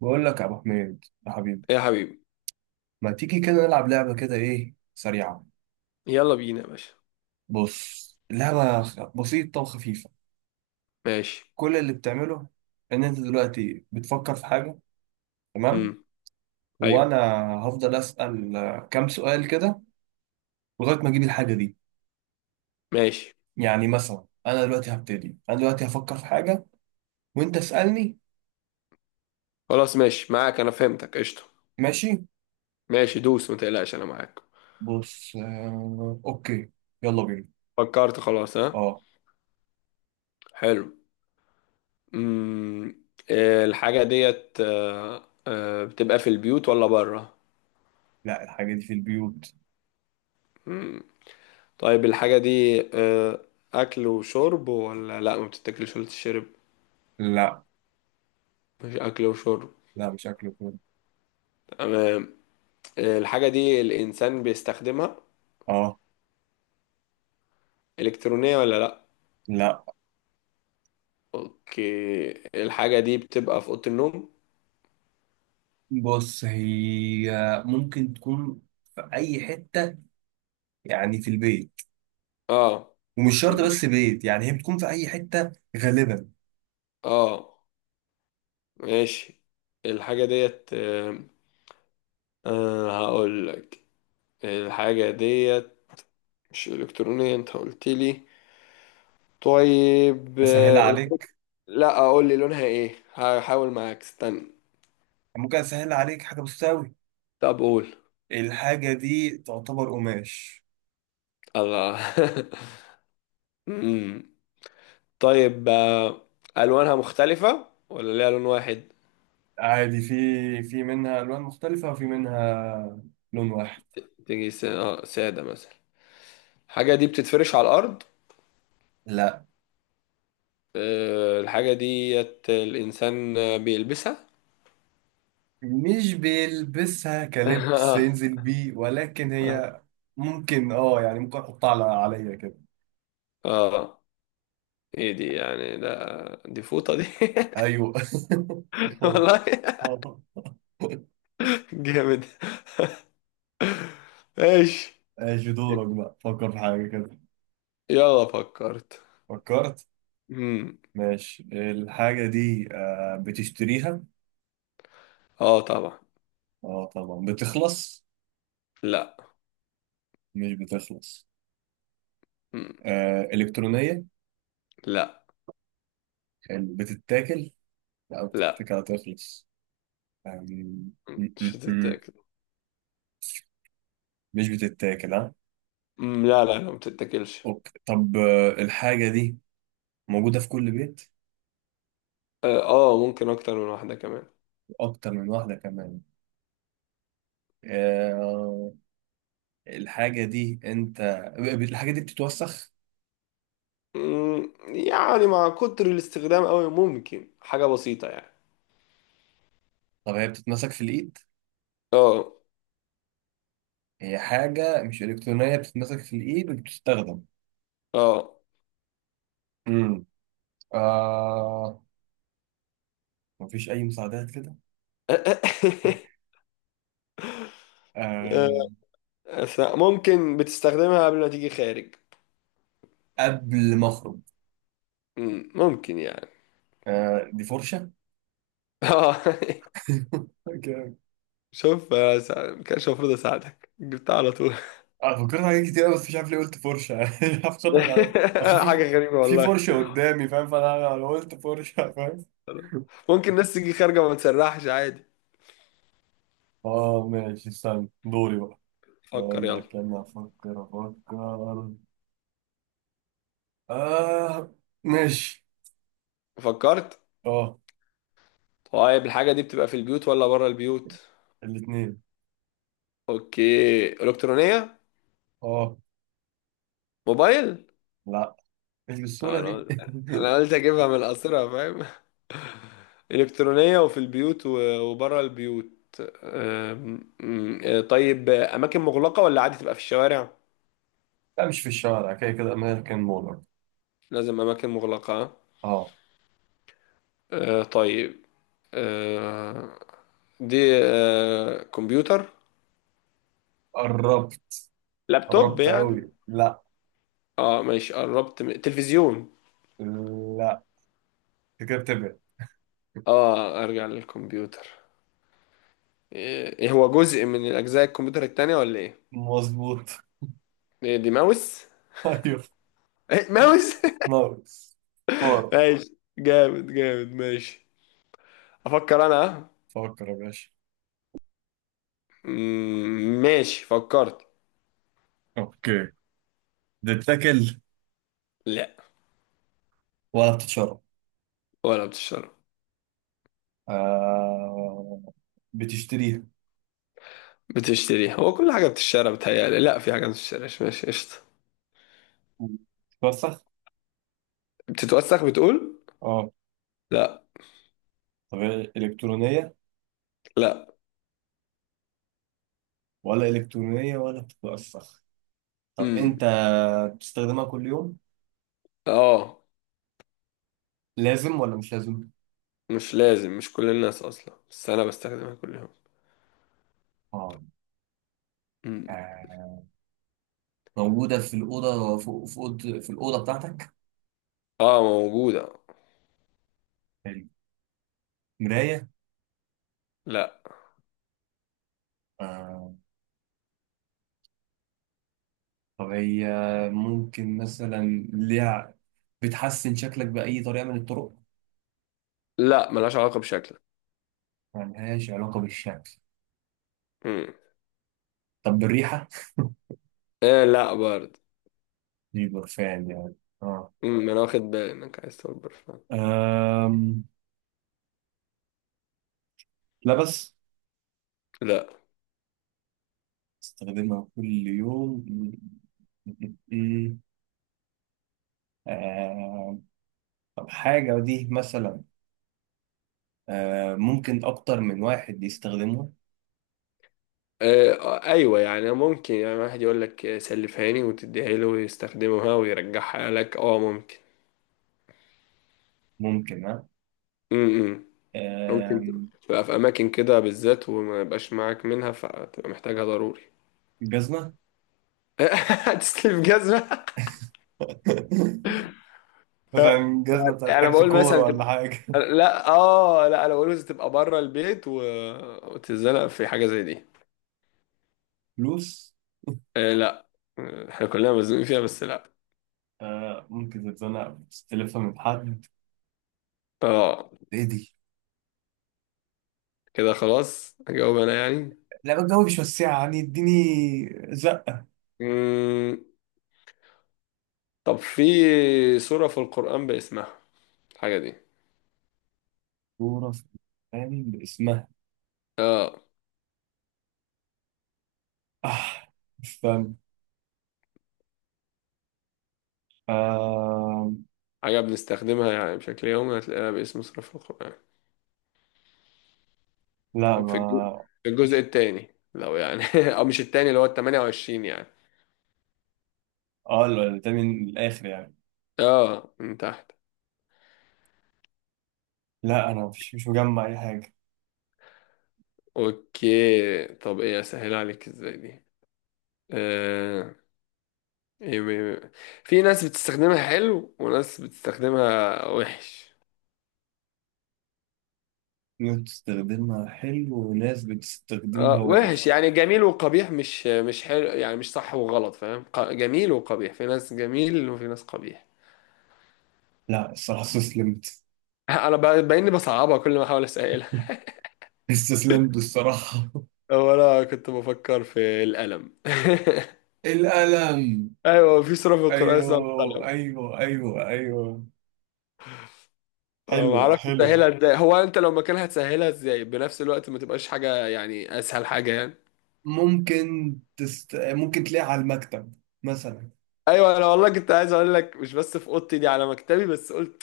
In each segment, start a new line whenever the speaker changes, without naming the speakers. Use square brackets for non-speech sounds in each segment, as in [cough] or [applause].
بقول لك يا ابو حميد يا حبيبي،
إيه يا حبيبي.
ما تيجي كده نلعب لعبه كده ايه سريعه.
يلا بينا يا باشا.
بص اللعبه بسيطه وخفيفه.
ماشي.
كل اللي بتعمله ان انت دلوقتي بتفكر في حاجه،
امم.
تمام؟
ايوه.
وانا هفضل اسال كام سؤال كده لغايه ما اجيب الحاجه دي.
ماشي،
يعني مثلا انا دلوقتي هبتدي، انا دلوقتي هفكر في حاجه وانت اسالني.
خلاص، ماشي معاك، انا فهمتك قشطه.
ماشي.
ماشي، دوس ما تقلقش، انا معاك.
بص، آه، اوكي. يلا بينا.
فكرت خلاص، ها.
اه.
حلو. امم. الحاجه ديت بتبقى في البيوت ولا بره؟
لا، الحاجه دي في البيوت.
امم. طيب، الحاجه دي اكل وشرب ولا لا ما بتتاكلش ولا تشرب؟
لا،
مش اكل وشرب.
لا مش اكل وكده.
تمام. الحاجه دي الانسان بيستخدمها،
اه.
الكترونيه ولا لا؟
لا،
اوكي. الحاجة دي بتبقى في أوضة النوم؟
بص هي ممكن تكون في أي حتة، يعني في البيت.
اه.
ومش
في
شرط
البيت.
بس بيت، يعني هي بتكون في أي حتة غالبا.
اه. ماشي. الحاجة ديت هقول لك. الحاجة ديت مش إلكترونية، انت قلت لي. طيب،
أسهلها
الحاجة.
عليك،
لا، اقول لي لونها ايه، هحاول معاك، استنى.
ممكن أسهلها عليك حاجة بسيطة أوي.
طب قول.
الحاجة دي تعتبر قماش.
الله. [laughs] أمم. طيب، ألوانها مختلفة ولا ليها لون واحد؟
عادي، في في منها ألوان مختلفة وفي منها لون واحد.
تيجي سادة مثلا؟ الحاجة دي بتتفرش على الأرض؟
لا،
الحاجة ديت الإنسان بيلبسها؟
مش بيلبسها
[laughs]
كلبس
اه.
ينزل بيه، ولكن
اه.
هي ممكن، اه يعني ممكن أحطها على عليا كده.
آه. ايه دي؟ يعني دي فوطة دي؟
أيوه. [laughs]
[laughs]
الفوط.
والله.
آه.
جامد. ايش.
ماشي، دورك بقى، فكر في حاجة كده.
يلا فكرت.
فكرت.
امم.
ماشي، الحاجة دي آه بتشتريها.
اه طبعا.
اه طبعا بتخلص.
لا.
مش بتخلص.
مم.
آه إلكترونية.
لا،
حلو. بتتاكل. لا
لا.
بتتاكل هتخلص يعني. م-
مم. مش
م- م.
هتتاكل.
مش بتتاكل ها.
مم. لا، لا، لا، ما بتتاكلش.
أوكي. طب آه الحاجة دي موجودة في كل بيت.
اه، ممكن اكتر من واحدة كمان.
أكتر من واحدة كمان. آه الحاجة دي أنت، الحاجة دي بتتوسخ.
مم. يعني مع كتر الاستخدام قوي ممكن حاجة بسيطة يعني.
طب هي بتتمسك في الإيد.
اه.
هي حاجة مش إلكترونية بتتمسك في الإيد وبتستخدم.
اه.
امم آه مفيش أي مساعدات كده.
[laughs] آه،
آه
ممكن بتستخدمها قبل ما تيجي خارج؟
قبل ما أخرج.
ممكن يعني.
آه دي فرشة.
[laughs] اه.
[laughs] أوكي.
شوف، كانش المفروض اساعدك، جبتها على طول.
أنا فكرت في حاجات كتير أوي بس مش عارف ليه قلت فرشة. [laughs] مش عارف، خطر أصل
[laughs]
في
حاجة غريبة
في
والله.
فرشة قدامي فاهم، فأنا قلت فرشة فاهم. [laughs]
ممكن الناس تيجي خارجة وما تسرحش عادي.
آه ماشي، استنى دوري بقى.
فكر
أقول
يلا.
لك أنا أفكر أفكر. آه. ماشي.
فكرت.
آه
طيب، الحاجة دي بتبقى في البيوت ولا بره البيوت؟
الاتنين.
اوكي، الكترونية؟
آه.
موبايل؟
لا مش
آه،
بالسهولة
انا
دي.
قلت
[laughs]
انا قلت اجيبها من القصيرة، فاهم؟ [laughs] الكترونية، وفي البيوت و- وبره البيوت. أم، أم، آه، طيب، اماكن مغلقة ولا عادي تبقى في الشوارع؟
لا مش في الشارع، كده كده أمريكان مولر.
لازم اماكن مغلقة.
اه
طيب. آه دي. كمبيوتر؟
قربت.
لابتوب
قربت
يعني؟
أوي لا.
اه، ماشي، قربت من تلفزيون؟
لا أنت كده بتبعد.
اه، ارجع للكمبيوتر. ايه إيه، هو جزء من الاجزاء الكمبيوتر التانية ولا ايه؟
مظبوط.
ايه دي؟ ماوس؟
[laughs] أيوه
إيه، ماوس.
ماوس.
[laughs]
فار.
ماشي، جامد جامد، ماشي. افكر انا، ها؟
فكر يا باشا.
ماشي فكرت.
اوكي. بتتاكل
لا.
ولا بتتشرب؟
ولا بتشتري.
آه بتشتريها.
بتشتري، هو كل حاجة بتشتري، بتهيألي لا، في حاجة ما بتشتريش، ماشي قشطة.
بتتوسخ.
بتتوسخ بتقول.
اه
لا.
طب هي إلكترونية
لا.
ولا إلكترونية ولا بتتوسخ؟ طب أنت
امم.
بتستخدمها كل يوم؟
اه،
لازم ولا مش لازم؟
مش لازم، مش كل الناس اصلا، بس انا بستخدمها كل يوم. مم.
اه موجودة في الأوضة، فوق في أوضة، في الأوضة بتاعتك.
اه موجودة.
حلو. مراية.
لا.
آه. طب هي ممكن مثلا ليها، بتحسن شكلك بأي طريقة من الطرق؟
لا، ملهاش علاقة بشكلك.
ملهاش علاقة بالشكل.
مم.
طب بالريحة؟
آه، لا برضه.
دي برفان يعني. اه.
مم. ما انا واخد بالي انك عايز تقول برفان.
أم... لبس.
لا.
استخدمها كل يوم. آه. طب حاجة دي مثلا آه ممكن أكتر من واحد يستخدمها.
ايوه، يعني ممكن، يعني واحد يقول لك سلفها لي وتديها له ويستخدمها ويرجعها لك، اه، ممكن.
ممكن ها.
مم. ممكن
آم،
تبقى في اماكن كده بالذات وما يبقاش معاك منها فتبقى محتاجها ضروري.
جزمة.
[laughs] هتسلف جزمة؟
[laughs]
ف
مثلا جزمة بتاعت
يعني انا
حجز
بقول
كورة
مثلا
ولا
تبقى.
حاجة.
لا، اه، لا، انا بقول مثلا تبقى بره البيت و. وتتزنق في حاجه زي دي.
فلوس.
آه، لا. احنا كلنا مزنوقين فيها، بس لا.
آه ممكن تتزنق تلفها من حد.
اه.
ايه دي؟
كده خلاص اجاوب انا يعني.
لا الجو مش وسعة يعني، اديني زقة.
مم. طب، في سوره في القران باسمها الحاجه دي؟
كورة في يعني باسمها.
اه.
آه استنى. آه.
حاجه بنستخدمها يعني بشكل يومي، هتلاقيها باسم سوره في القران.
لا
طب، في الجزء,
ما،
في الجزء
مش،
التاني لو يعني [laughs] او مش التاني، اللي هو ال 28 يعني.
اه ده من الآخر يعني.
اه، من تحت.
لا أنا مش مجمع أي حاجة.
اوكي، طب ايه اسهل عليك ازاي دي. آه... إيه. في ناس بتستخدمها حلو وناس بتستخدمها وحش.
ناس بتستخدمها حلو وناس بتستخدمها
وحش
وحش.
يعني جميل وقبيح، مش حلو يعني مش صح وغلط، فاهم؟ جميل وقبيح، في ناس جميل وفي ناس قبيح.
لا الصراحة استسلمت.
[laughs] انا باين لي بصعبها كل ما احاول اسالها.
[laughs] استسلمت الصراحة.
[laughs] هو انا كنت بفكر في القلم.
القلم.
[laughs] ايوه، في سورة في القرآن اسمها
ايوه
القلم.
ايوه ايوه ايوه، حلوه
معرفش
حلوه.
تسهلها ازاي، هو انت لو مكانها هتسهلها ازاي بنفس الوقت ما تبقاش حاجة يعني، اسهل حاجة يعني.
ممكن تست... ممكن تلاقيها على المكتب مثلا.
ايوه، انا والله كنت عايز اقول لك مش بس في اوضتي دي، على مكتبي، بس قلت.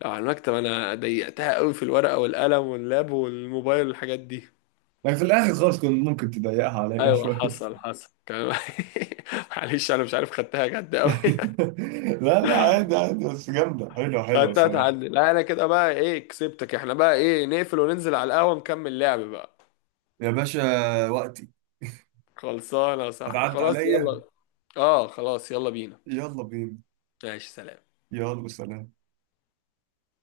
لو على المكتب انا ضيقتها قوي في الورقه والقلم واللاب والموبايل والحاجات دي.
لكن في الاخر خالص كنت ممكن تضيقها عليا
ايوه،
شويه.
حصل حصل [laughs] معلش، انا مش عارف خدتها جد قوي. [laughs]
[laughs] لا لا، عادي عادي، بس جامده، حلوه حلوه
خدتها
الصراحه.
تعدي، لا انا كده بقى ايه كسبتك، احنا بقى ايه، نقفل وننزل على القهوه نكمل لعب بقى.
يا باشا، وقتي
خلصانه يا صاحبي،
هتعدي
خلاص
عليا.
يلا. اه خلاص يلا بينا.
يلا بينا.
ماشي، سلام.
يلا سلام.